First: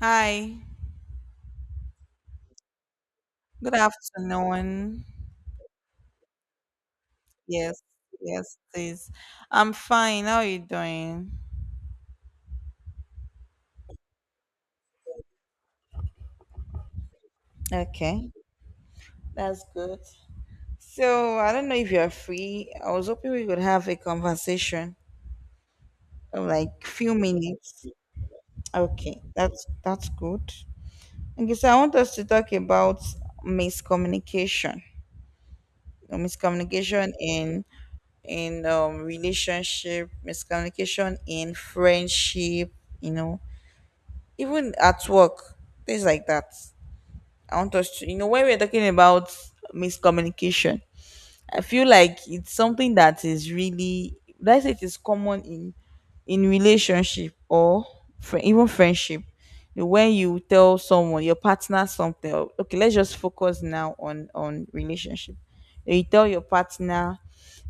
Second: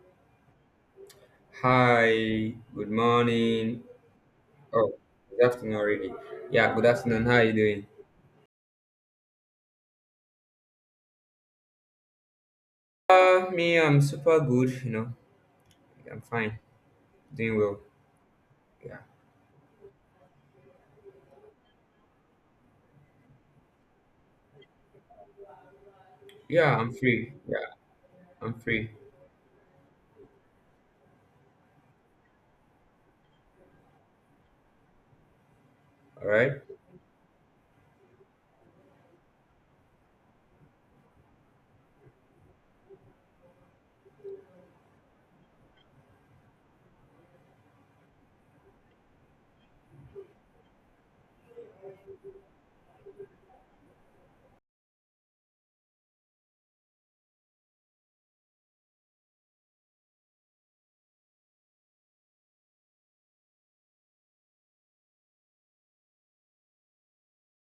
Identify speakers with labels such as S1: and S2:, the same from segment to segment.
S1: Hi,
S2: Hi, good
S1: good
S2: morning. Oh,
S1: afternoon.
S2: good afternoon already. Yeah, good afternoon. How are you
S1: Yes,
S2: doing?
S1: yes, please. I'm fine. How are you doing?
S2: Me, I'm super good. You know, I'm fine, doing well.
S1: Okay,
S2: Yeah,
S1: that's good. So, I don't know if you're free. I was hoping we could have a conversation of like
S2: yeah, I'm
S1: few
S2: free. Yeah,
S1: minutes.
S2: I'm free.
S1: Okay, that's good. Okay, so I want us to talk about miscommunication.
S2: All right.
S1: Miscommunication in in relationship, miscommunication in friendship, you know, even at work, things like that. I want us to, you know, when we're talking about miscommunication, I feel like it's something that is really, would I say it is common in relationship or fri even friendship, you know, when you tell someone, your partner, something okay, let's just focus now on relationship. You tell your partner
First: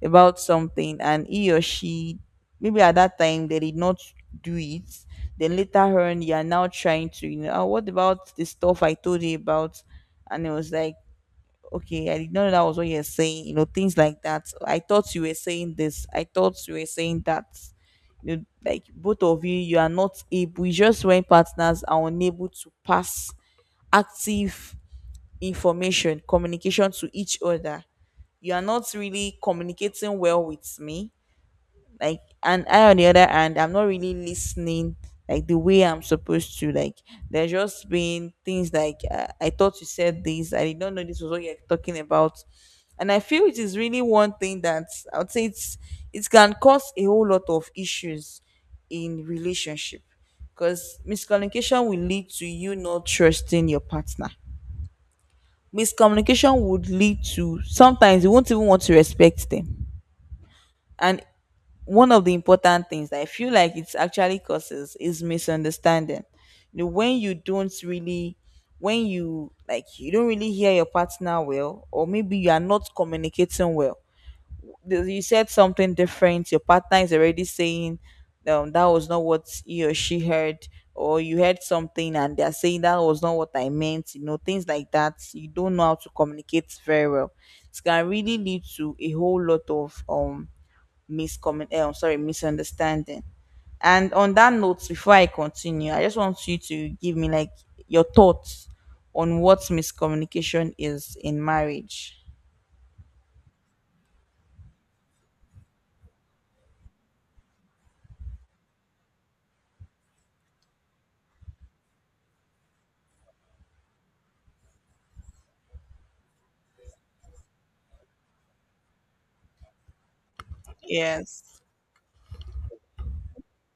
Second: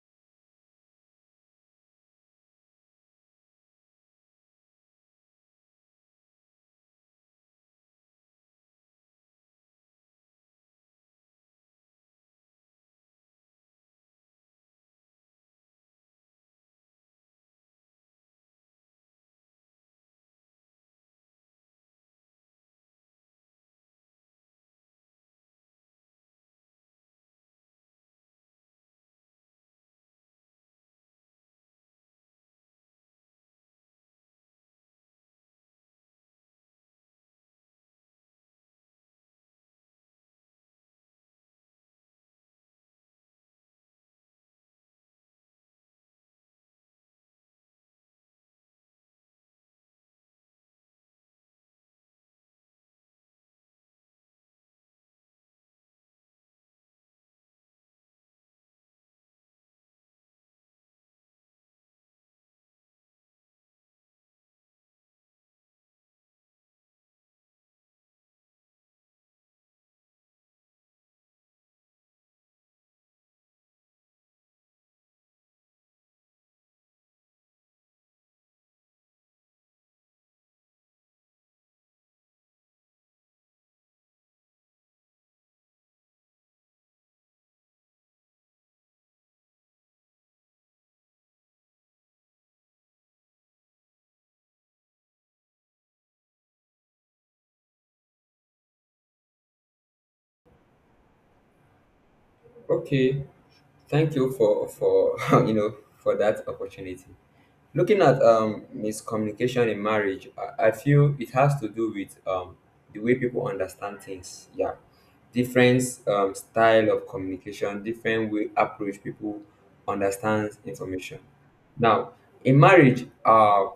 S1: about something and he or she, maybe at that time they did not do it, then later on you are now trying to, you know, "Ah, what about the stuff I told you about?" And it was like, okay, I did not know that was what you're saying. You know, things like that. So, I thought you were saying this. I thought you were saying that. You know, like both of you, you are not able. You just, when partners are unable to pass active information, communication to each other. You are not really communicating well with me, like, and I on the other hand I'm not really listening like the way I'm supposed to, like, there's just been things like I thought you said this, I did not know this was what you're talking about. And I feel it is really one thing that I would say it's, it can cause a whole lot of issues in relationship, because miscommunication will lead to you not trusting your partner. Miscommunication would lead to sometimes you won't even want to respect them. And one of the important things that I feel like it's actually causes is misunderstanding. You know, when you don't really, when you, like, you don't really hear your partner well, or maybe you are not communicating well. You said something different. Your partner is already saying, that was not what he or she heard, or you heard something and they're saying that was not what I meant. You know, things like that. You don't know how to communicate very well. It can really lead to a whole lot of I'm sorry, misunderstanding. And on that note, before I continue, I just want you to give me like your thoughts on what miscommunication is in marriage.
S2: Okay. Thank you for you know for that opportunity. Looking at miscommunication in marriage, I feel it has to do with the way people understand things. Yeah, different style of communication, different way approach people understands information.
S1: Yes.
S2: Now, in marriage,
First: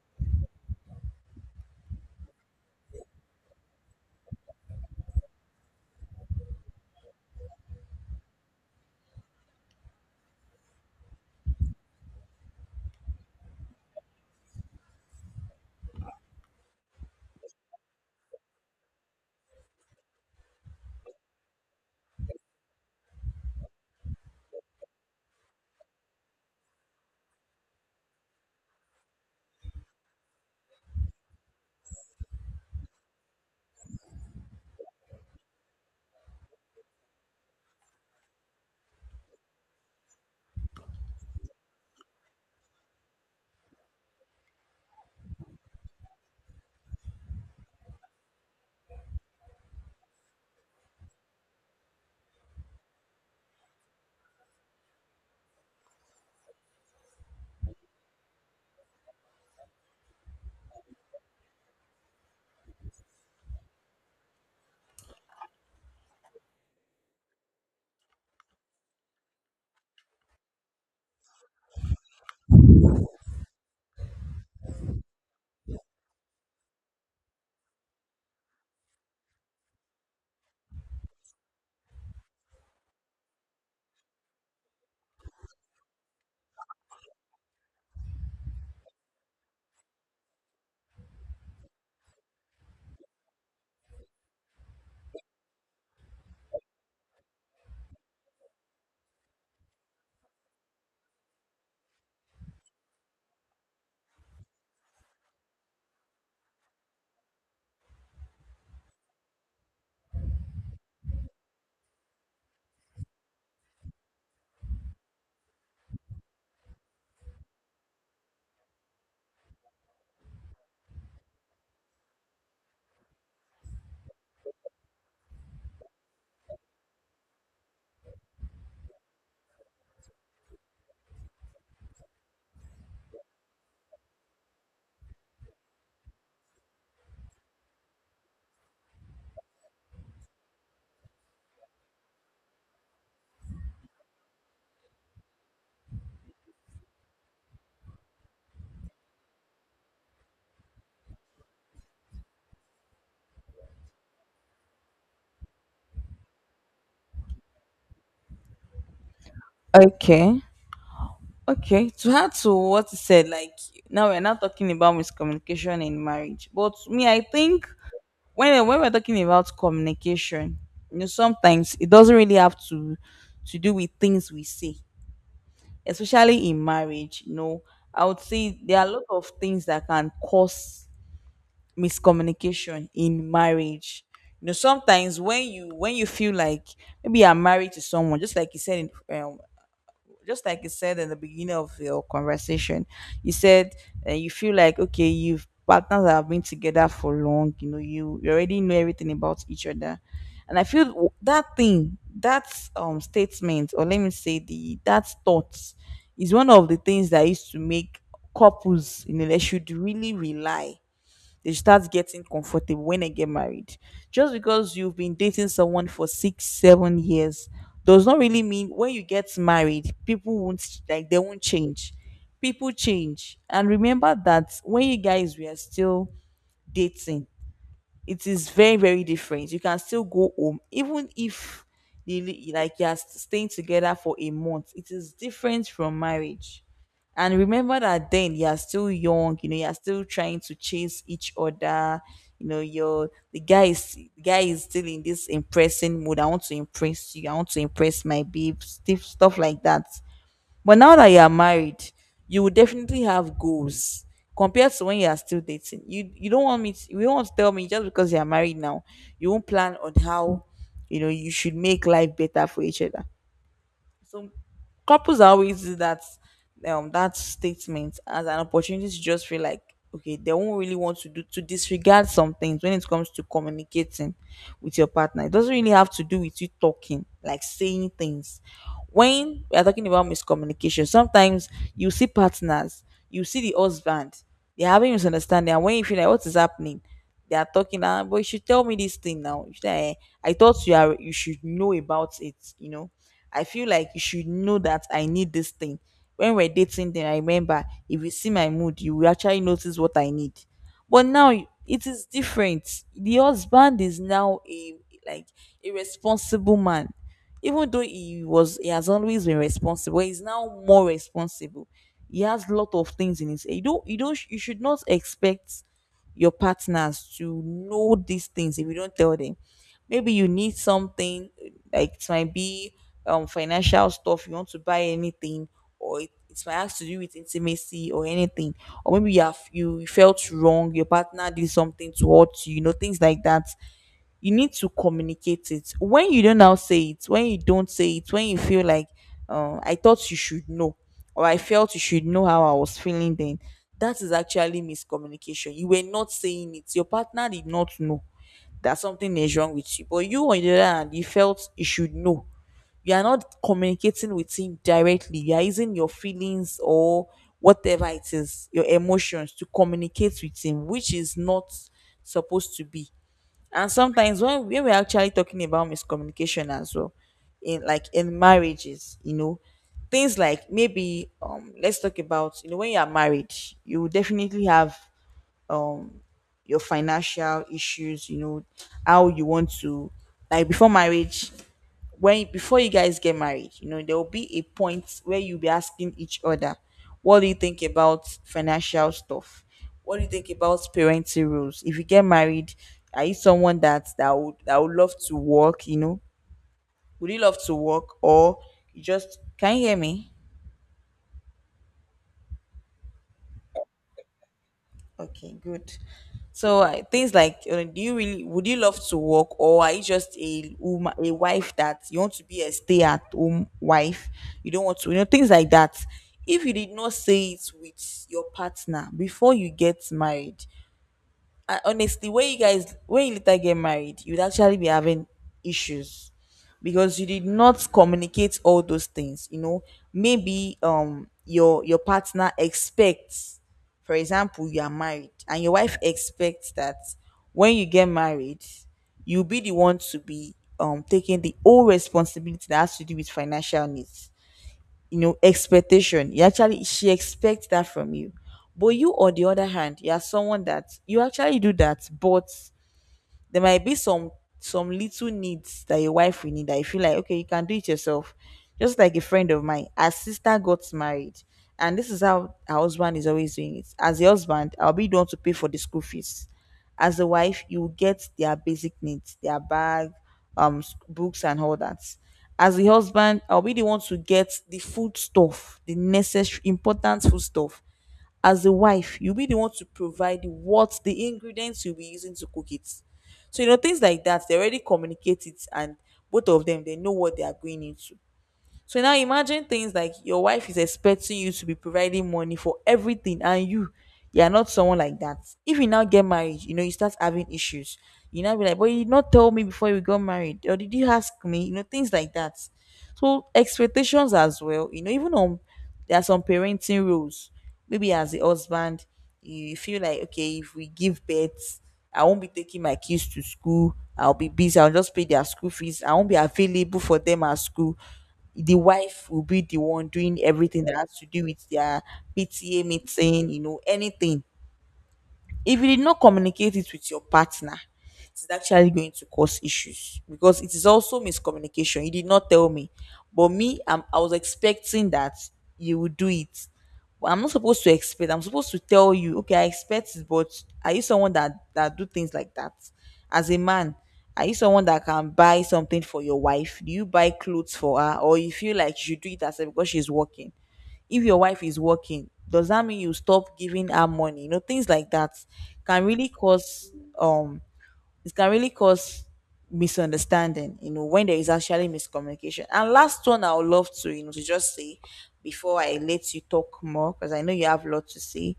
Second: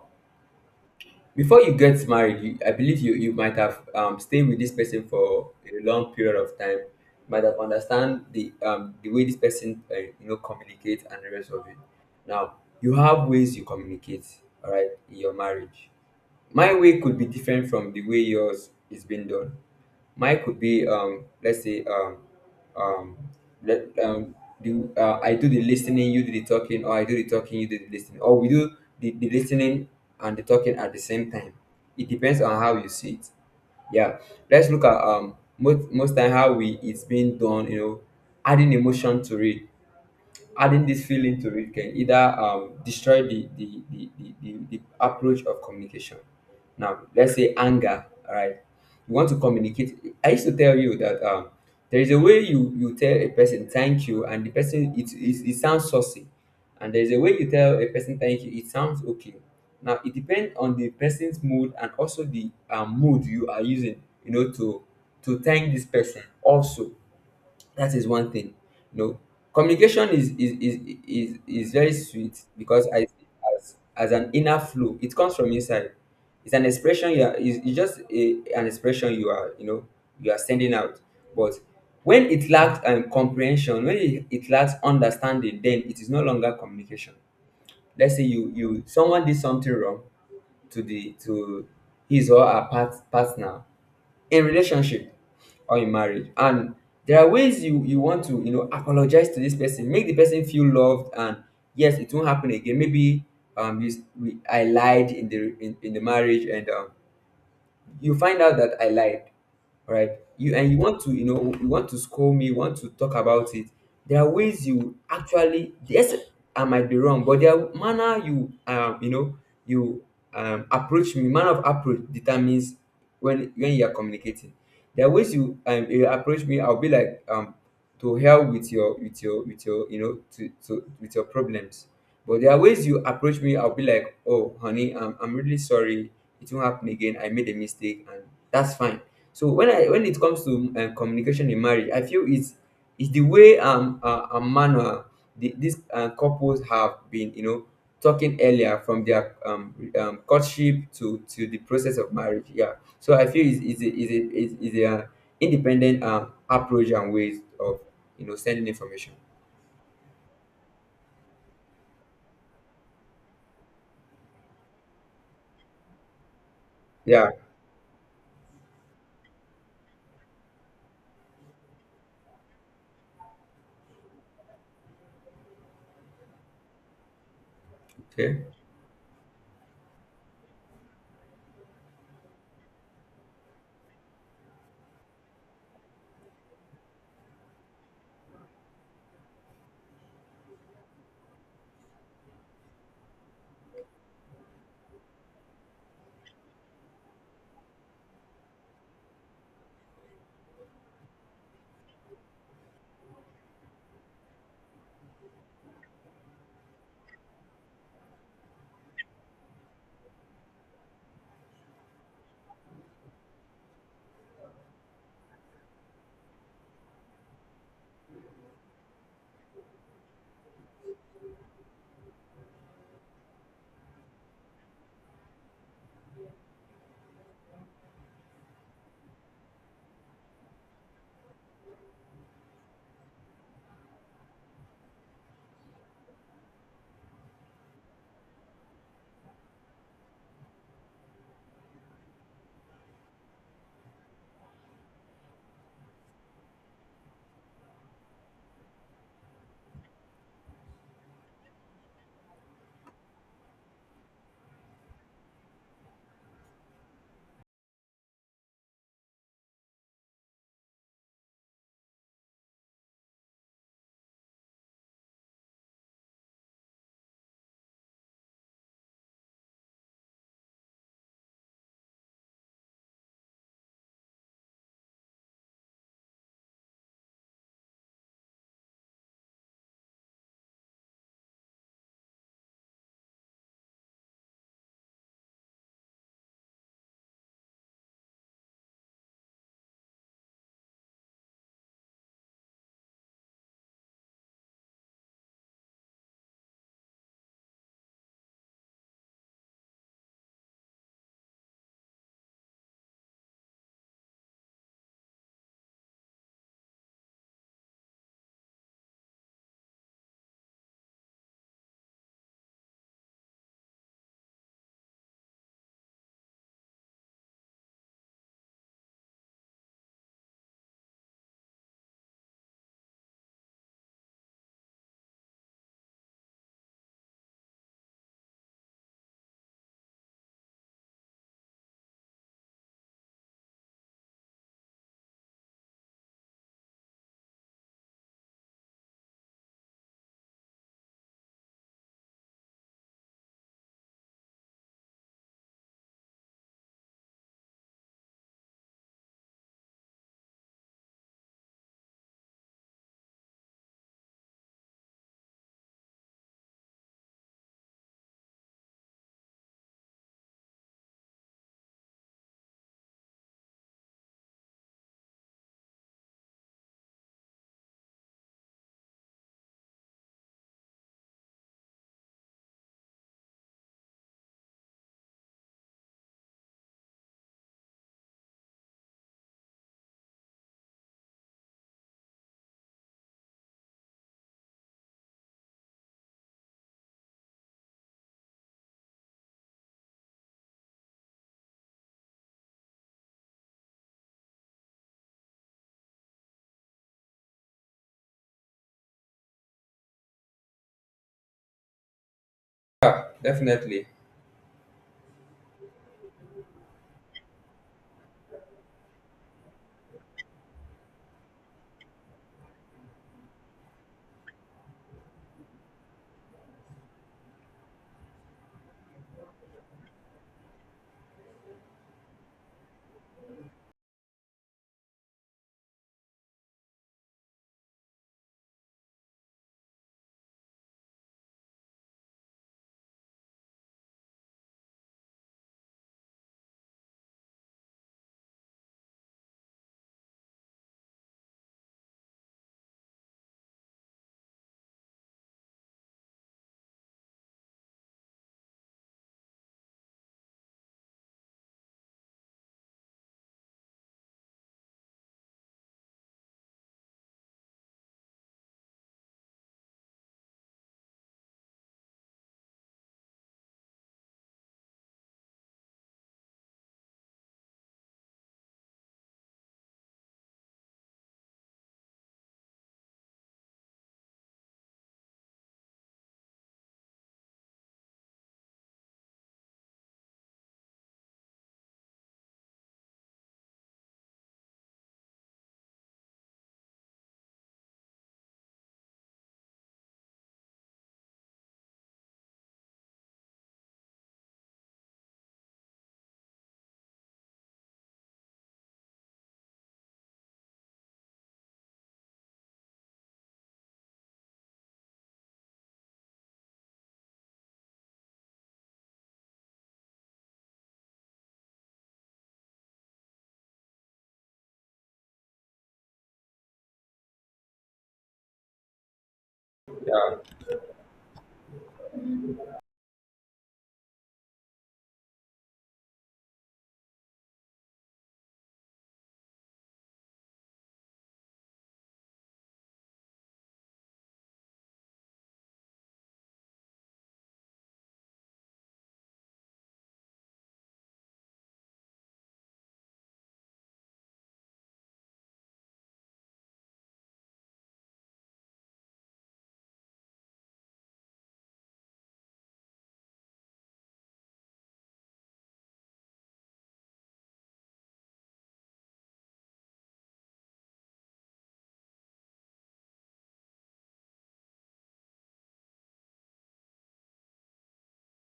S2: before you get married you, I believe you might have stayed with this person for a long period of time. You might have understand the way this person you know communicate and the rest of it. Now, you have ways you communicate, all right, in your marriage. My way could be different from the way yours is being done. Mine could be let's say um, let, um, I do the listening, you do the talking, or I do the talking, you do the listening, or we do the listening and the talking at the same time. It depends on how you see it. Yeah, let's look at most time how we it's being done. You know, adding emotion to it, adding this feeling to it can either destroy the approach of communication. Now, let's say anger, all right? You want to communicate. I used to tell you that there is a way you tell a person thank you, and the person, it sounds saucy. And there is a way you tell a person thank you, it sounds okay. Now, it depends on the person's mood and also the mood you are using, you know, to thank this person also. That is one thing, you know. Communication is is very sweet because I see it as an inner flow. It comes from inside. It's an expression you are, it's just a, an expression you are, you know, you are sending out. But when it lacks comprehension, when it lacks understanding, then it is no longer communication. Let's say you someone did something wrong to the to his or her partner in relationship or in marriage. And there are ways you want to, you know, apologize to this person, make the person feel loved and yes, it won't happen again. Maybe I lied in the in the marriage and you find out that I lied, right? You and you want to, you know, you want to scold me, you want to talk about it. There are ways you actually, yes, I might be wrong, but there are manner you, you know, you approach me. Manner of approach determines when you are communicating. There are ways you you approach me. I'll be like to hell with your with your you know to with your problems. But there are ways you approach me. I'll be like, oh honey, I'm really sorry, it won't happen again. I made a mistake, and that's fine. So when I when it comes to communication in marriage, I feel it's the way a manual, these couples have been, you know, talking earlier from their courtship to the process of marriage. Yeah, so I feel it's is a, independent approach and ways of, you know, sending information.
S1: Okay. Okay. To add to what you said, like, now we're not talking about miscommunication in marriage. But me, I
S2: Yeah,
S1: think when we're talking about communication, you know, sometimes it doesn't really have to do with things we say, especially in marriage. You know, I would
S2: okay,
S1: say there are a lot of things that can cause miscommunication in marriage. You know, sometimes when you feel like maybe you're married to someone, just like you said in, um, just like you said in the beginning of your conversation, you said, you feel like okay, you've partners that have been together for long. You know, you already know everything about each other, and I feel that thing, that statement, or let me say the that thought, is one of the things that used to make couples in a relationship really rely, they start getting comfortable when they get married. Just because you've been dating someone for 6, 7 years does not really mean when you get married, people won't, like, they won't change. People change. And remember that when you guys were still dating, it is very very different, you can still go home even if like you are staying together for a month, it is different from marriage. And remember that then you are still young, you know, you are still trying to chase each other. You know, you're the guy is still in this impressing mood, I want to impress you, I want to impress my babe, stuff like that. But now that you are married, you will definitely have goals compared to when you are still dating. You don't want me to, you don't want to tell me, just because you are married now, you won't plan on how, you know, you should make life better for each other. So couples are always use that that statement as an opportunity to just feel like okay, they won't really want to do to disregard some things when it comes to communicating with your partner. It doesn't really have to do with you talking, like, saying things. When we are talking about miscommunication sometimes, you see partners, you see the husband, they're having misunderstanding, and when you feel like what is happening, they are talking, "Ah, but you should tell me this thing now. You should, I thought you are, you should know about it, you know. I feel like you should know that I need this thing. When we're dating, then I remember if you see my mood, you will actually notice what I need. But now it is different." The husband is now a, like, a responsible man. Even though he has always been responsible, he's now more responsible. He has a lot of things in his, you don't you should not expect your partners to know these things if you don't tell them. Maybe you need something, like, it might be financial stuff, you want to buy anything, or it might have to do with intimacy or anything, or maybe you have, you felt wrong, your partner did something to hurt you, you know, things like that. You need to communicate it. When you don't now say it, when you don't say it, when you feel like, I thought you should know, or I felt you should know how I was feeling then, that is actually miscommunication. You were not saying it, your partner did not know that something is wrong with you, but you on the other hand you felt you should know. You are not communicating with him directly, you are using your feelings or whatever it is, your emotions, to communicate with him, which is not supposed to be. And sometimes when we're actually talking about miscommunication as well, in, like, in marriages, you know, things like maybe, let's talk about, you know, when you are married you will definitely have um your financial issues, you know, how you want to, like, before marriage, when before you guys get married, you know, there will be a point where you'll be asking each other, what do you think about financial stuff? What do you think about parenting rules? If you get married, are you someone that would that would love to work, you know? Would you love to work or you just, can you hear me?
S2: definitely,
S1: Okay, good. So things like, do you really, would you love to work, or are you just a woman, a wife that you want to be a stay-at-home wife? You don't want to, you know, things like that. If you did not say it with your partner before you get married, I, honestly, when you guys, when you later get married, you'd actually be having issues because you did not communicate all those things. You know, maybe your partner expects, for example, you are married, and your wife expects that when you get married, you'll be the one to be taking the whole responsibility that has to do with financial needs, you know. Expectation, you actually, she expects that from you, but you on the other hand, you are someone that you actually do that, but there might be some little needs that your wife will need that you feel like okay, you can do it yourself. Just like a friend of mine, her sister got married, and this is how her husband is always doing it: as a husband, I'll be the one to pay for the school fees, as a wife you will get their basic needs, their bag, books and all that. As a husband, I'll be the one to get the food stuff, the necessary important food stuff, as a wife, you'll be the one to provide what, the ingredients you'll be using to cook it. So, you know, things like that, they already communicate it, and both of them, they know what they are going into. So now imagine things like your wife is expecting you to be providing money for everything and you are not someone like that. If you now get married, you know, you start having issues. You now be like, but you did not tell me before you got married, or did you ask me? You know, things like that. So expectations as well, you know, even on there are some parenting rules. Maybe as a husband, you feel like okay, if we give birth, I won't be taking my kids to school. I'll be busy. I'll just pay their school fees. I won't be available for them at school. The wife will be the one doing everything that has to do with their PTA meeting, you know, anything if you did not communicate it with your partner, it's actually going to cause issues because it is also miscommunication. You did not tell me, but me, I was expecting that you would do it. But I'm not supposed to expect. I'm supposed to tell you, okay, I expect it, but are you someone that do things like that? As a man, are you someone that can buy something for your wife? Do you buy clothes for her, or you feel like you should do it herself because she's working? If your wife is working, does that mean you stop giving her money? You know, things like that can really cause um it can really cause misunderstanding, you know, when there is actually miscommunication. And last one, I would love to, you know, to just say before I let you talk more, because I know you have a lot to say.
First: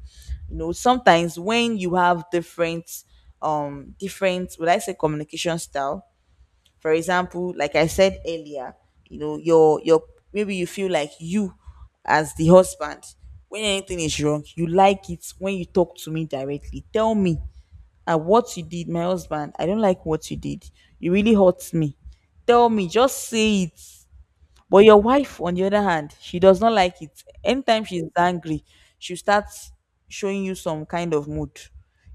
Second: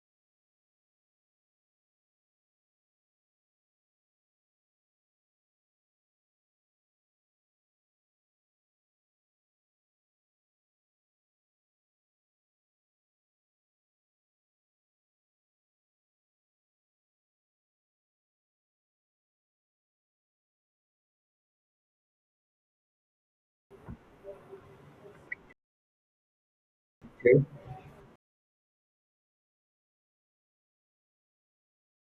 S1: You know, sometimes when you have different different, would I say, communication style, for example, like I said earlier, you know, your maybe you feel like you as the husband, when anything is wrong, you like it when you talk to me directly. Tell me what you did, my husband. I don't like what you did. You really hurt me. Tell me, just say it. But your wife, on the other hand, she does not like it.
S2: okay,
S1: Anytime she's angry, she starts showing you some kind of mood.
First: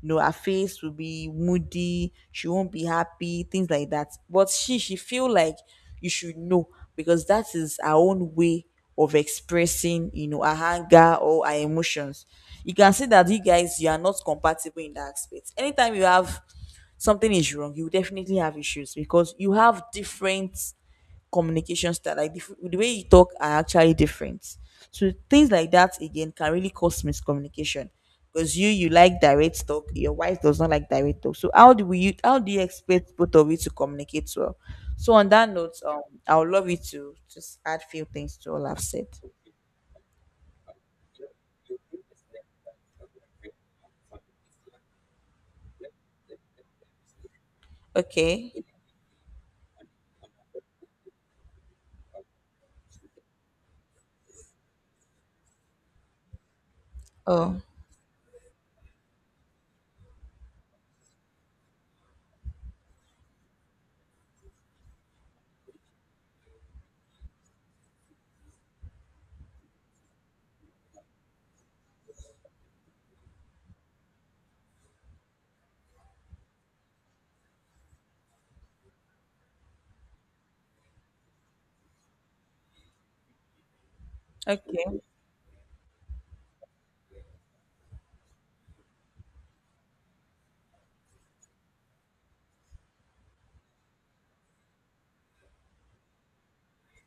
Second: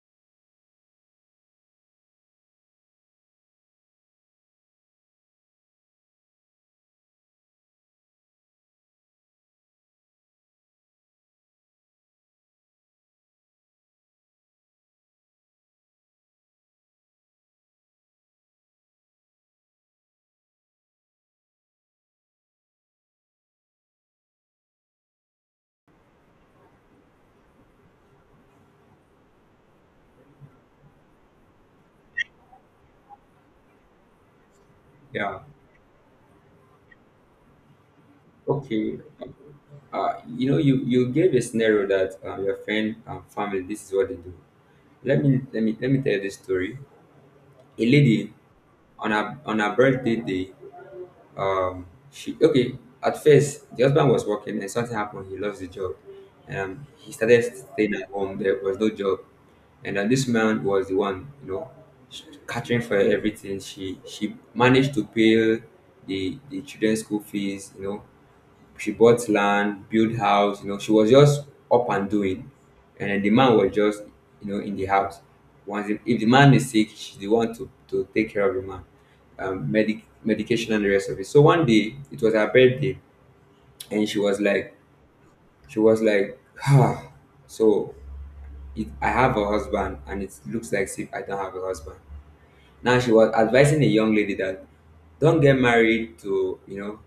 S1: You know, her face will be moody, she won't be happy, things like that. But she feel like you should know, because that is her own way of expressing, you know, her anger or her emotions. You can see that you guys, you are not compatible in that aspect. Anytime you have something is wrong, you definitely have issues because you have different communication style. Like the, the way you talk are actually different. So things like that again can really cause miscommunication, because you like direct talk, your wife does not like direct talk. So how do we, how do you expect both of you to communicate well? So on
S2: yeah,
S1: that note, I would love you to just add few things to all I've
S2: okay.
S1: said.
S2: You know, you gave a scenario that your friend and family. This is what they do. Let me let me tell you this story. A lady
S1: Okay.
S2: on her birthday day. Um, she okay. At first, the husband was working, and something happened. He lost the job. He started
S1: Oh.
S2: staying at home. There was no job, and then this man was the one, you know, sh- catering for everything. She managed to pay the children's school fees. You know, she bought land, built house, you know, she was just up and doing. And then the man was just, you know, in the house. Once if the man is sick, she's the one to take care of the man. Medication and the rest of it. So one day it was her birthday, and she was like
S1: Okay.
S2: she was like ah, so it, I have a husband and it looks like if I don't have a husband. Now she was advising a young lady that don't get married to, you know,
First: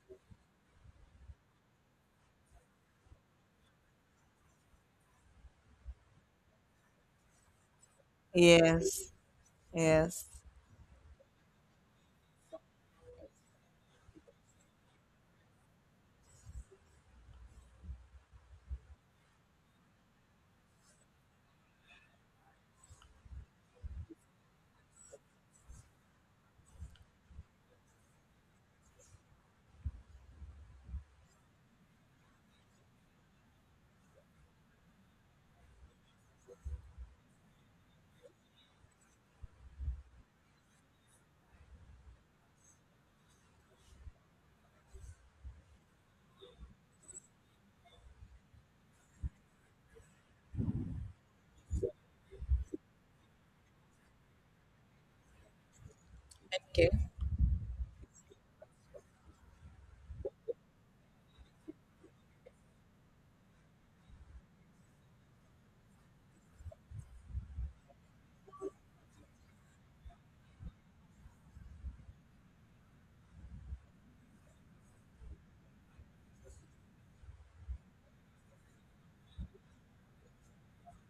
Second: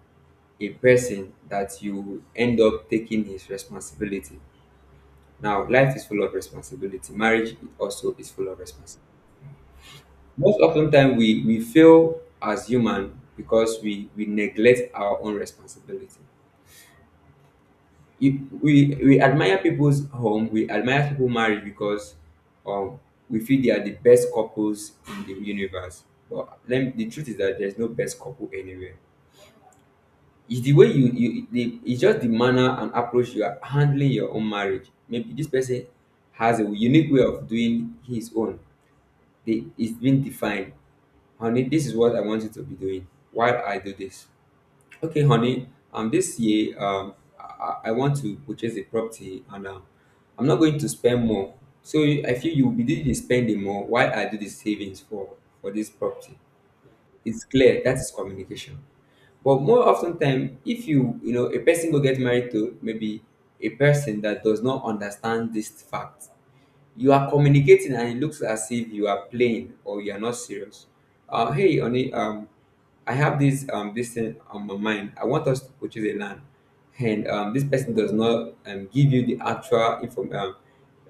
S2: a person that you end up taking his responsibility. Now, life is full of responsibility. Marriage also is full of responsibility.
S1: Yes. Yes.
S2: Most often time we fail as human because we neglect our own responsibility. If we admire people's home, we admire people's marriage because um, we feel they are the best couples in the universe. But let me- the truth is that there's no best couple anywhere. It's the way you you the it's just the manner and approach you are handling your own marriage. Maybe this person has a unique way of doing his own. They, it's been defined. Honey, this is what I want you to be doing while I do this. Okay, honey. This year, I want to purchase a property, and I'm not going to spend more. So you- I feel you will be doing the spending more while I do the savings for this property.
S1: Okay.
S2: It's clear that is communication. But more often time, if you know a person go get married to maybe a person that does not understand this fact, you are communicating and it looks as if you are playing or you are not serious. Hey, honey, I have this thing on my mind. I want us to purchase a land, and this person does not, give you the actual inform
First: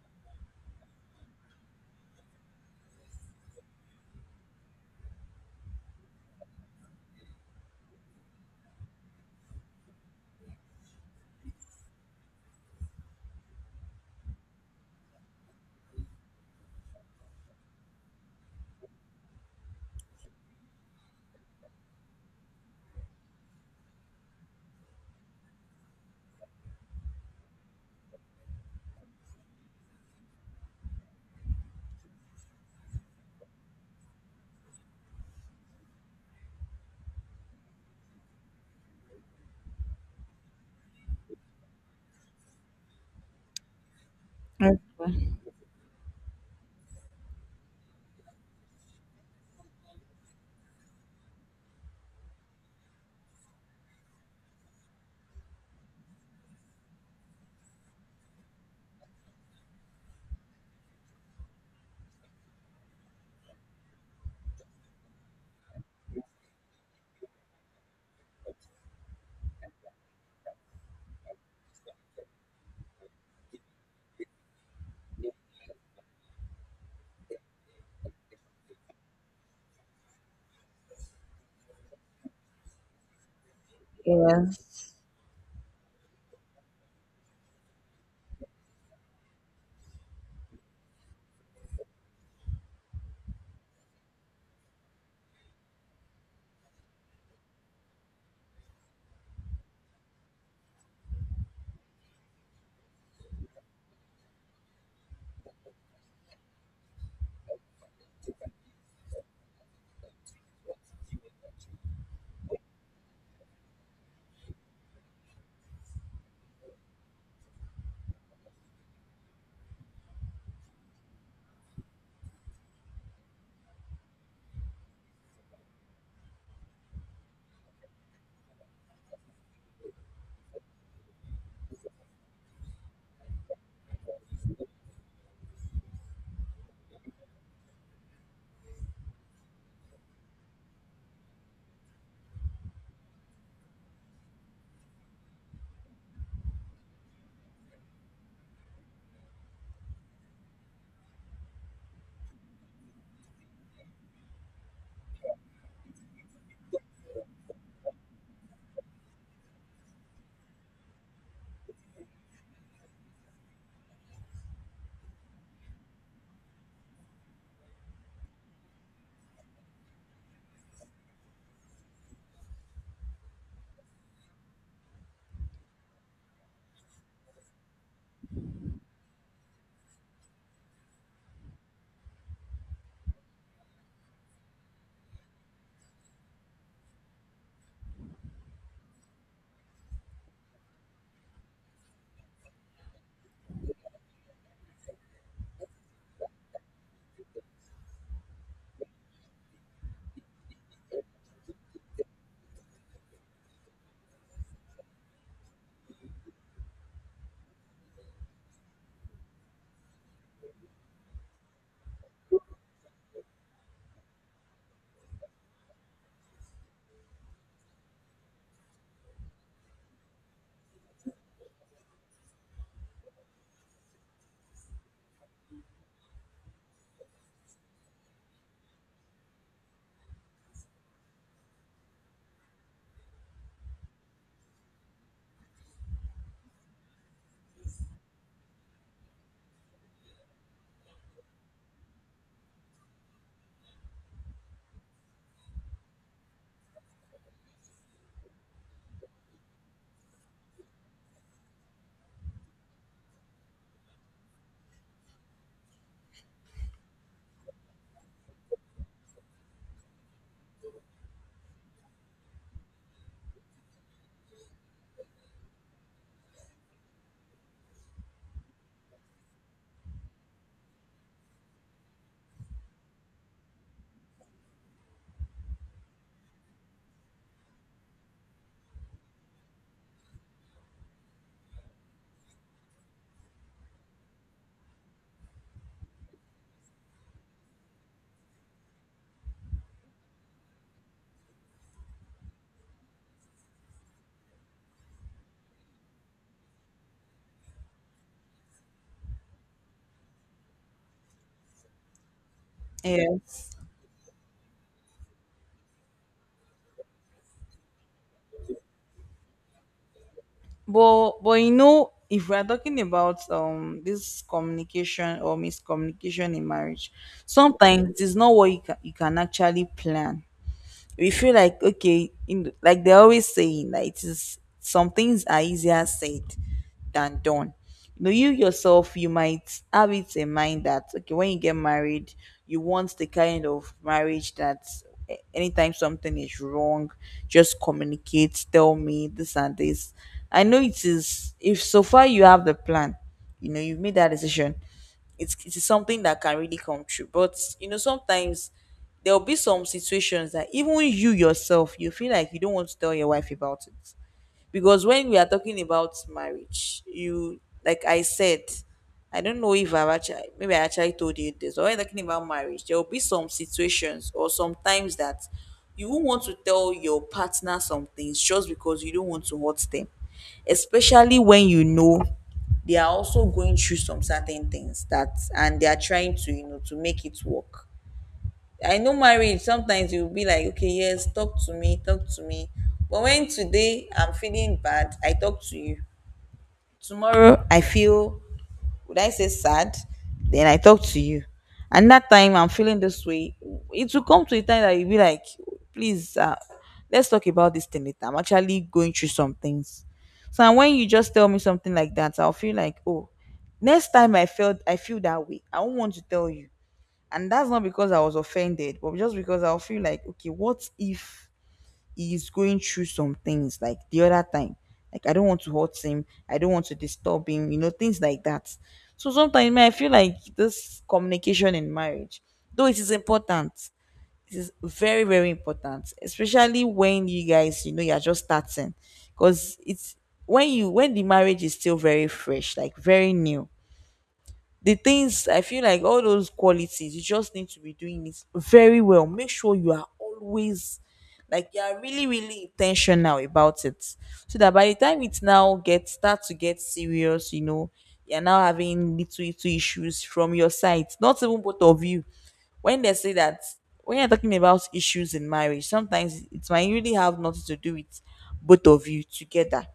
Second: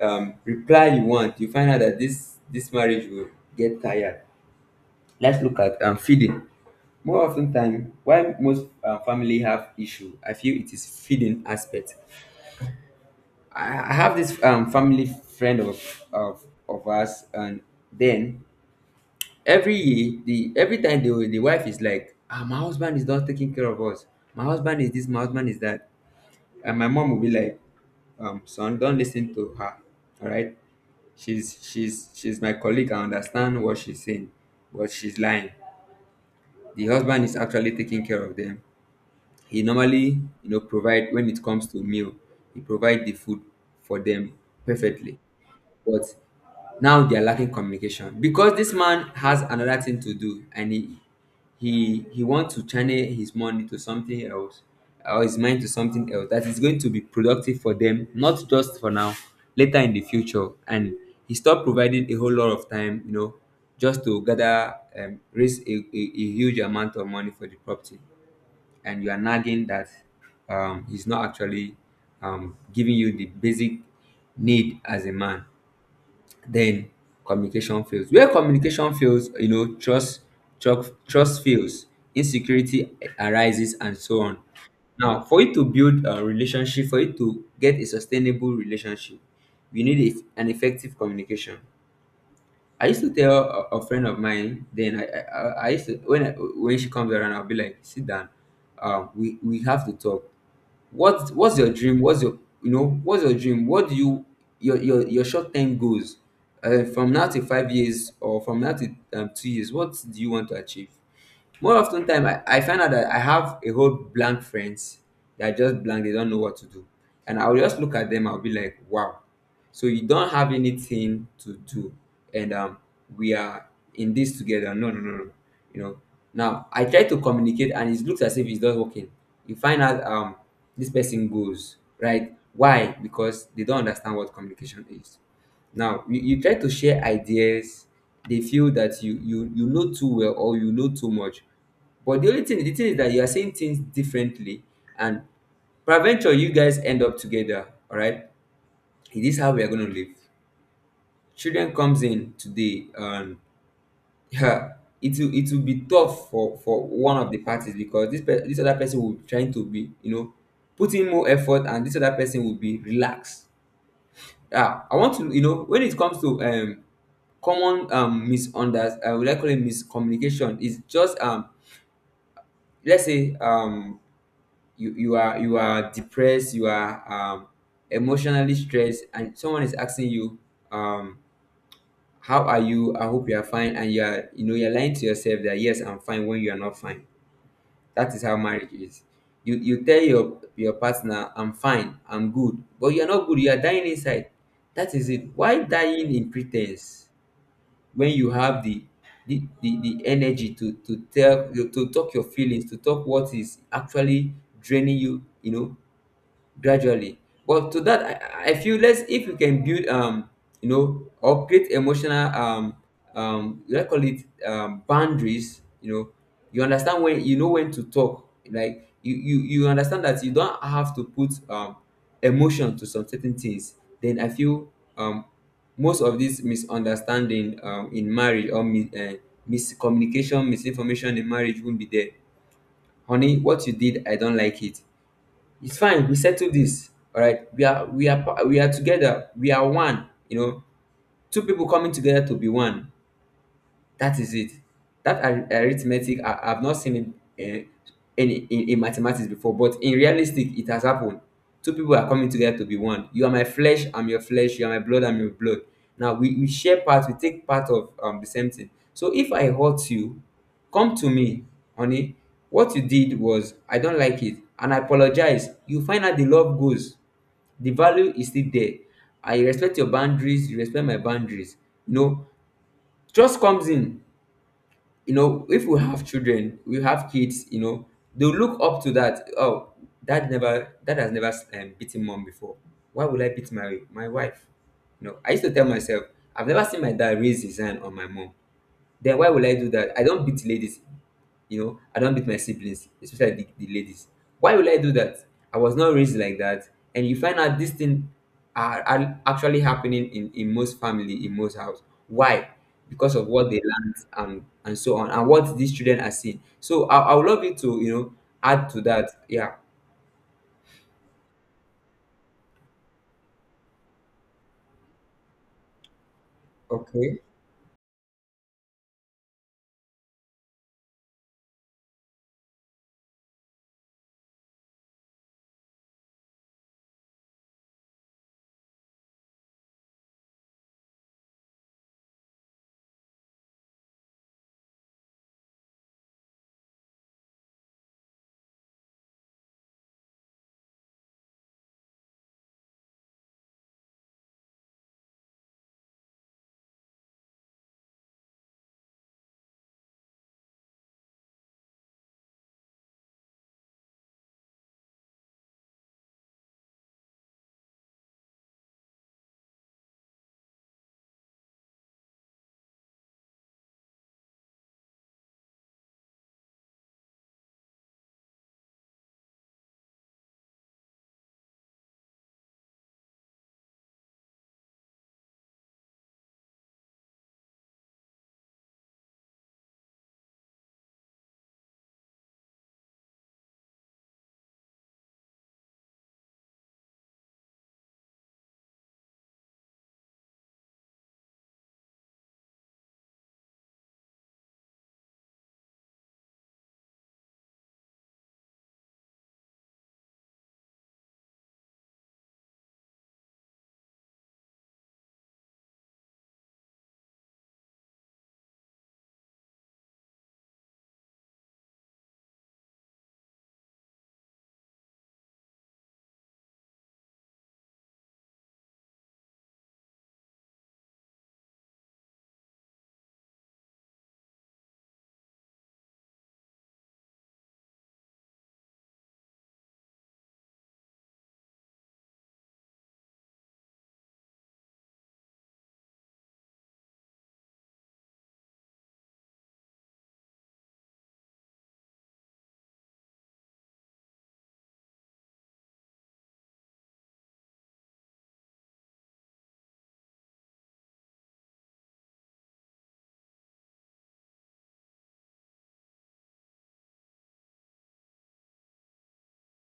S2: reply you want. You find out that this marriage will get tired. Let's look at feeding. More often time, why most family have issue, I feel it is feeding aspect. I have this family friend of, of us, and then every year, the every time the wife is like, ah, my husband is not taking care of us. My husband is this, my husband is that, and my mom will be like, son, don't listen to her. All right, she's she's my colleague. I understand what she's saying, but she's lying. The husband is actually taking care of them. He normally, you know, provide when it comes to meal. He provide the food for them perfectly.
S1: Okay.
S2: But now they are lacking communication because this man has another thing to do, and he wants to channel his money to something else, or his mind to something else that is going to be productive for them, not just for now, later in the future. And he stopped providing a whole lot of time, you know, just to gather, raise a, a huge amount of money for the property, and you are nagging that, he's not actually, giving you the basic need as a man. Then communication fails. Where communication fails, you know, trust, trust fails, insecurity arises, and so on.
S1: Yes.
S2: Now for you to build a relationship, for you to get a sustainable relationship, you need an effective communication. I used to tell a friend of mine then. I used to, when when she comes around, I'll be like, sit down, we have to talk. What what's your dream? What's your, you know, what's your dream? What do you, your short term goals, from now to 5 years, or from now to 2 years, what do you want to achieve? More often time, I find out that I have a whole blank friends that are just blank. They don't know what to do. And I'll just look at them, I'll be like, wow. So you don't have anything to do. And we are in this together. No, no, no, no. You know, now I try to communicate and it looks as if it's not working. You find out this person goes, right? Why? Because they don't understand what communication is. Now you try to share ideas, they feel that you know too well or you know too much, but the thing is that you are saying things differently, and peradventure you guys end up together. All right, this is how we are going to live. Children comes in today, and yeah, it will be tough for one of the parties because this other person will be trying to be, you know, putting more effort and this other person will be relaxed. Yeah, I want to, you know, when it comes to common misunderstanding, I would like call it miscommunication. It's just let's say you are depressed, you are emotionally stressed, and someone is asking you, um how are you? I hope you are fine, and you are, you know, you're lying to yourself that yes, I'm fine, when you are not fine. That is how marriage is. You tell your partner I'm fine, I'm good, but you are not good. You are dying inside. That is it. Why dying in pretense, when you have the energy to tell to talk your feelings, to talk what is actually draining you, you know, gradually. But to that, I feel, let's if we can build you know, or create emotional let's call it boundaries. You know, you understand when you know when to talk. Like you understand that you don't have to put emotion to some certain things. Then I feel, um most of this misunderstanding in marriage, or miscommunication, misinformation in marriage, won't be there. Honey, what you did, I don't like it. It's fine. We settle this. All right. We are we are together. We are one. You know, two people coming together to be one. That is it. That arithmetic, I've not seen it any in mathematics before, but in realistic, it has happened. Two people are coming together to be one. You are my flesh, I'm your flesh. You are my blood, I'm your blood. Now we share part, we take part of the same thing. So if I hurt you, come to me, honey. What you did was, I don't like it, and I apologize. You find out the love goes, the value is still there. I respect your boundaries, you respect my boundaries. You know, trust comes in. You know, if we have children, we have kids, you know, they'll look up to that. Oh, dad has never, beaten mom before. Why would I beat my wife? You know, I used to tell myself I've never seen my dad raise his hand on my mom. Then why will I do that? I don't beat ladies, you know. I don't beat my siblings, especially the ladies. Why will I do that? I was not raised like that. And you find out these things are actually happening in most family, in most house. Why? Because of what
S1: Yes.
S2: they learned, and so on, and what these children are seeing. So I would love you to, you know, add to that. Yeah.
S1: But you know, if we are talking about this communication or miscommunication in marriage,
S2: Okay.
S1: sometimes it's not what you can actually plan. We feel like okay, in like they're always saying that it is, some things are easier said than done. You know, you yourself you might have it in mind that okay, when you get married, you want the kind of marriage that, eh, anytime something is wrong, just communicate, tell me this and this. I know it is, if so far you have the plan, you know, you've made that decision, it's, it is something that can really come true. But you know, sometimes there'll be some situations that even you yourself you feel like you don't want to tell your wife about it. Because when we are talking about marriage, you, like I said, I don't know if I've actually, maybe I actually told you this, but when we're talking about marriage, there'll be some situations or sometimes that you won't want to tell your partner some things just because you don't want to hurt them, especially when you know they are also going through some certain things that, and they are trying to, you know, to make it work. I know marriage, sometimes you'll be like okay, yes, talk to me, talk to me. But when today I'm feeling bad, I talk to you. Tomorrow I feel, would I say, sad? Then I talk to you. And that time I'm feeling this way, it will come to a time that you'll be like, please, let's talk about this thing later. I'm actually going through some things. So, and when you just tell me something like that, I'll feel like, oh, next time I feel that way, I won't want to tell you. And that's not because I was offended, but just because I'll feel like, okay, what if he's going through some things like the other time. Like I don't want to hurt him, I don't want to disturb him, you know, things like that. So sometimes, man, I feel like this communication in marriage, though it is important, it is very, very important, especially when you guys, you know, you're just starting. Because it's, when you, when the marriage is still very fresh, like very new, the things, I feel like all those qualities, you just need to be doing it very well. Make sure you are always, like you are really, really intentional about it. So that by the time it now gets start to get serious, you know, you're now having little little issues from your side. Not even both of you. When they say that when you're talking about issues in marriage, sometimes it might really have nothing to do with both of you together.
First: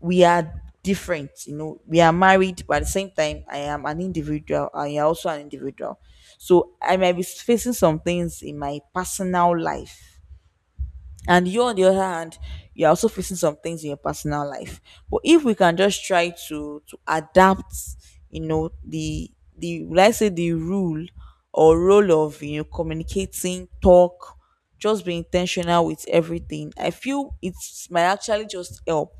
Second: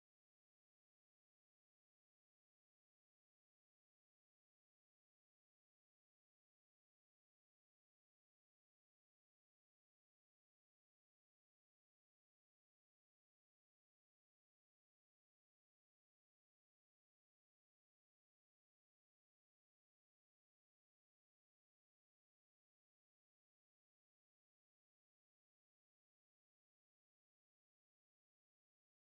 S1: We are different. You know, we are married, but at the same time I am an individual and you are also an individual. So I might be facing some things in my personal life, and you on the other hand, you're also facing some things in your personal life. But if we can just try to adapt, you know, the, let's say the rule or role of, you know, communicating, talk, just be intentional with everything, I feel it's might actually just help,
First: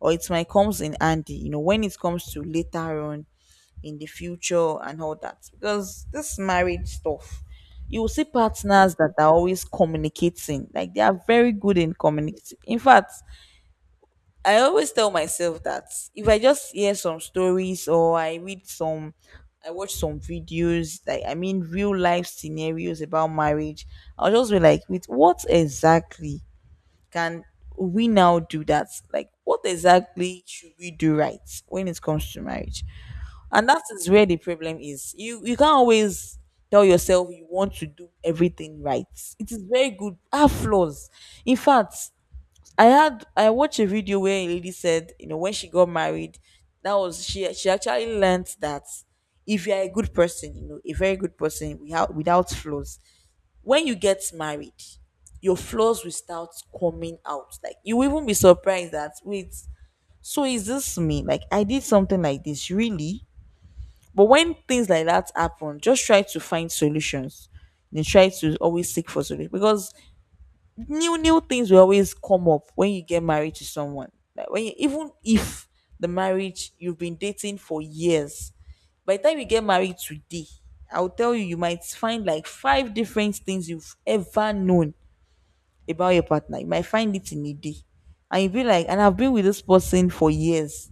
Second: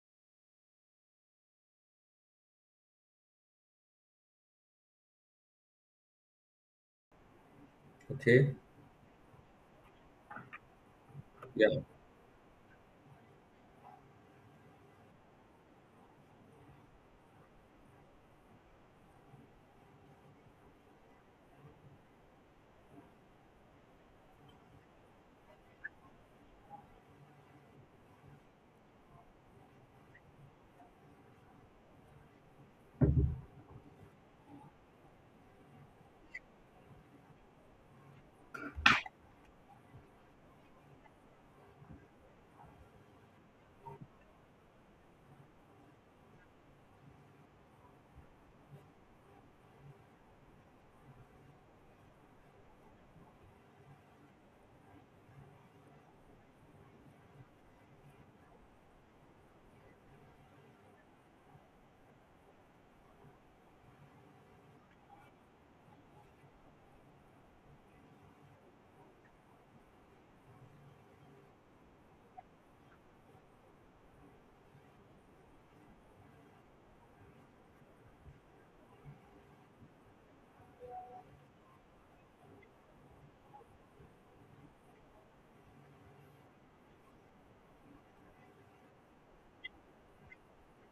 S1: or it might comes in handy, you know, when it comes to later on in the future and all that. Because this marriage stuff, you will see
S2: Okay.
S1: partners that are always communicating. Like they are very good
S2: Yeah.
S1: in communicating. In fact, I always tell myself that if I just hear some stories or I read some, I watch some videos, like I mean real life scenarios about marriage, I'll just be like, with what exactly can we now do that? Like, what exactly should we do right when it comes to marriage? And that is where the problem is. You can't always tell yourself you want to do everything right. It is very good have flaws. In fact, I watched a video where a lady said, you know, when she got married, that was she actually learnt that if you're a good person, you know, a very good person, without without flaws, when you get married, your flaws will start coming out. Like you will even be surprised that, wait, so is this me? Like I did something like this, really? But when things like that happen, just try to find solutions. And try to always seek for solutions, because new new things will always come up when you get married to someone. Like when you, even if the marriage, you've been dating for years, by the time you get married today, I'll tell you, you might find like five different things you've ever known about your partner. You might find it in a day, and you'll be like, "And I've been with this person for years."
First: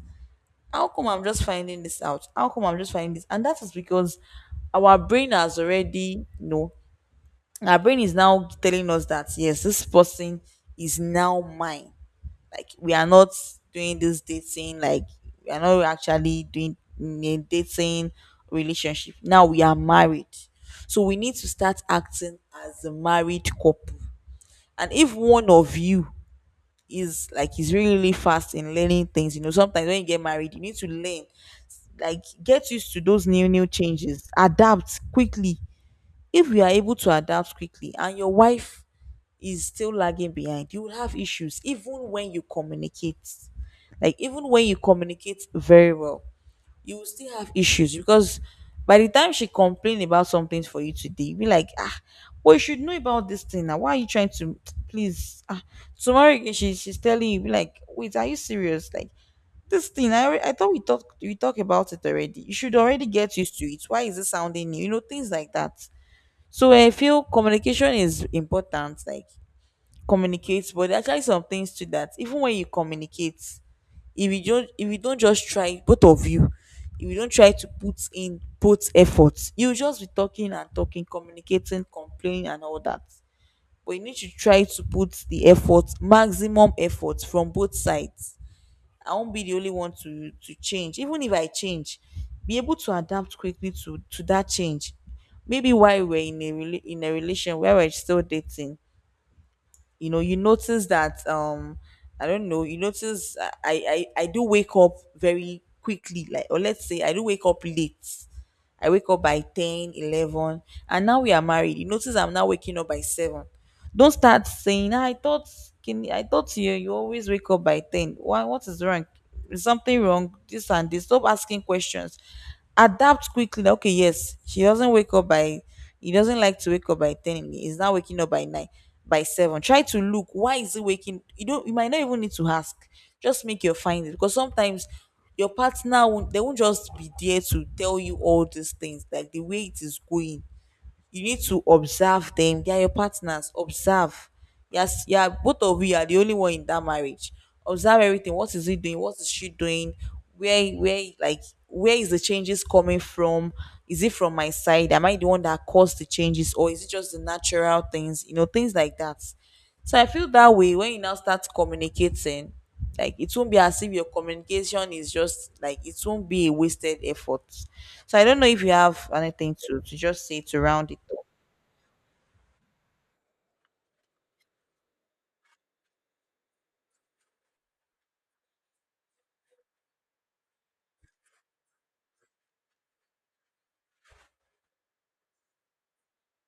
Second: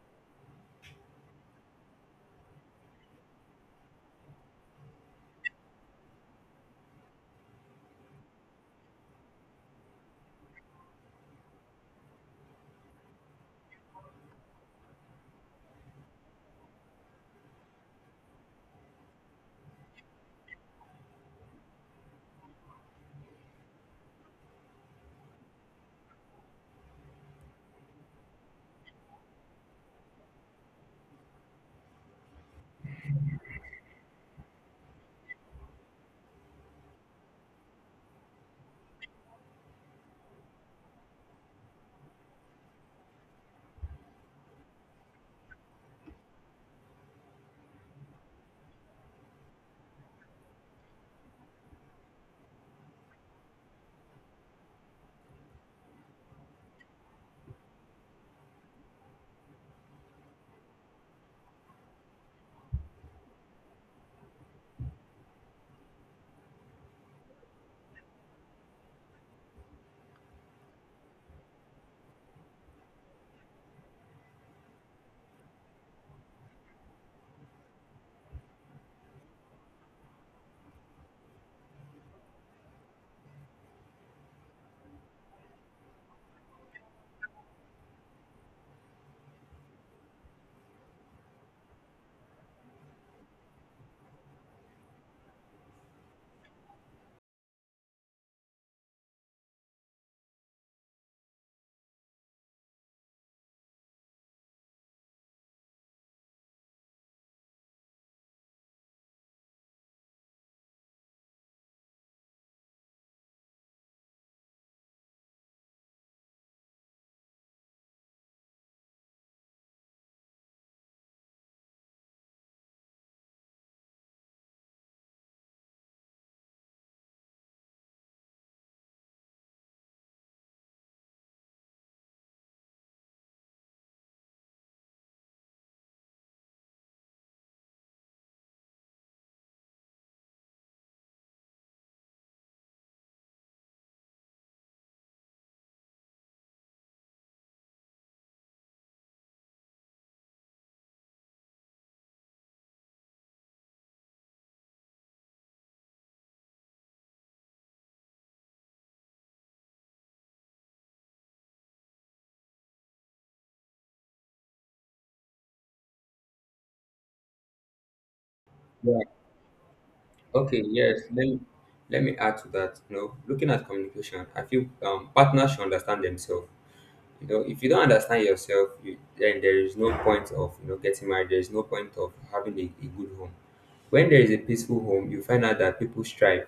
S1: How come I'm just finding this out? How come I'm just finding this? And that is because our brain has already, you know, our brain is now telling us that yes, this person is now mine. Like we are not doing this dating, like we are not actually doing a dating relationship. Now we are married. So we need to start acting as a married couple. And if one of you is like, is really, really fast in learning things, you know, sometimes when you get married, you need to learn, like get used to those new new changes, adapt quickly. If you are able to adapt quickly and your wife is still lagging behind, you will have issues even when you communicate. Like even when you communicate very well, you will still have issues, because by the time she complain about something for you today, you be like, ah, well, you should know about this thing now. Why are you trying to, please, ah, tomorrow again, she's telling you, be like, wait, are you serious? Like this thing, I thought we talked about it already. You should already get used to it. Why is it sounding new? You know, things like that. So I feel communication is important. Like communicate, but there are actually some things to that. Even when you communicate, if you don't just try, both of you, if you don't try to put in both efforts, you'll just be talking and talking, communicating, complaining and all that. But you need to try to put the effort, maximum effort from both sides. I won't be the only one to change. Even if I change, be able to adapt quickly to that change. Maybe while we're in a in a relation where we're still dating, you know, you notice that I don't know, you notice I do wake up very quickly, like, or let's say I do wake up late. I wake up by 10, 11, and now we are married. You notice I'm now waking up by 7. Don't start saying, "Ah, I thought, can I thought you you always wake up by 10. Why, what is wrong? Is something wrong? This and this. Stop asking questions. Adapt quickly." That, okay, yes, she doesn't wake up by, he doesn't like to wake up by 10, in the- he's not waking up by 9, by 7, try to look, why is he waking? You don't, you might not even need to ask, just make your findings, because sometimes your partner won't, they won't just be there to tell you all these things like the way it is going. You need to observe them. They are your partners. Observe. Yes, yeah, both of you are the only one in that marriage. Observe everything. What is he doing? What is she doing? Where like, where is the changes coming from? Is it from my side? Am I the one that caused the changes, or is it just the natural things? You know, things like that. So I feel that way, when you now start communicating, like it won't be as if your communication is just like, it won't be a wasted effort. So I don't know if you
S2: Yeah.
S1: have anything to just say to
S2: Okay.
S1: round it
S2: Yes.
S1: up.
S2: Let me add to that. You know, looking at communication, I feel, partners should understand themselves. You know, if you don't understand yourself, then there is no point of, you know, getting married. There is no point of having a good home. When there is a peaceful home, you find out that people strive,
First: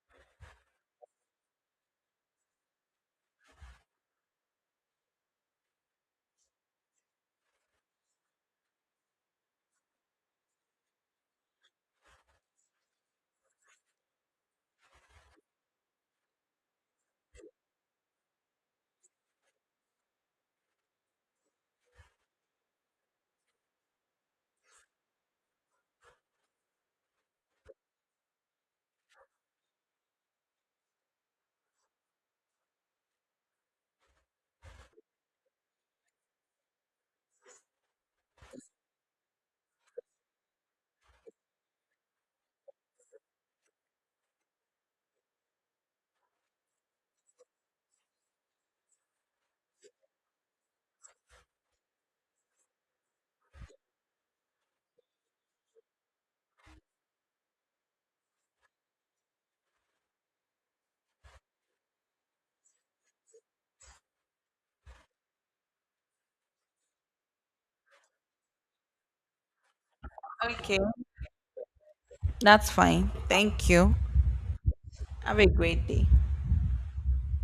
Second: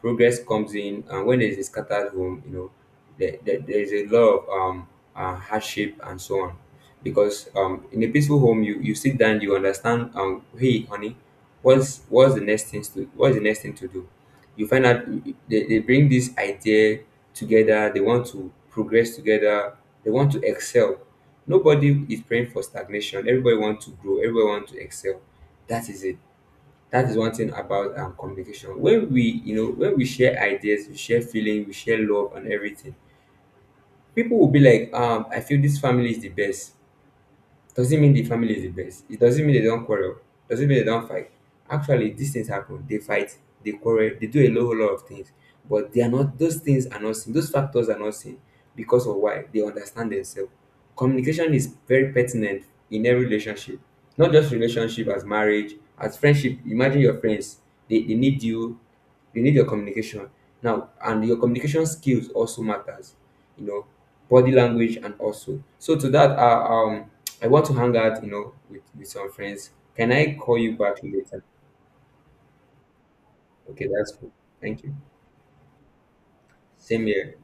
S2: progress comes in. And when there's a scattered home, you know, there's a lot of hardship and so on, because in a peaceful home, you sit down, you understand, hey honey, what's the next thing to do. You find out they bring this idea together. They want to progress together, they want to excel. Nobody is praying for stagnation, everybody wants to grow, everybody wants to excel. That is it. That is one thing about, communication. When we, you know, when we share ideas, we share feeling, we share love and everything, people will be like, I feel this family is the best. Doesn't mean the family is the best. It doesn't mean they don't quarrel. Doesn't mean they don't fight. Actually, these things happen. They fight. They quarrel. They do whole lot of things. But they are not. Those things are not seen. Those factors are not seen because of why, they understand themselves. Communication is very pertinent in every relationship, not just relationship as marriage, as friendship. Imagine your friends. They need you. They need your communication now, and your communication skills also matters. You know, body language and also. So to that, I want to hang out, you know, with, some friends. Can I call you
S1: Okay.
S2: back later?
S1: That's fine. Thank
S2: Okay,
S1: you.
S2: that's cool. Thank you.
S1: Have a great day.
S2: Same here.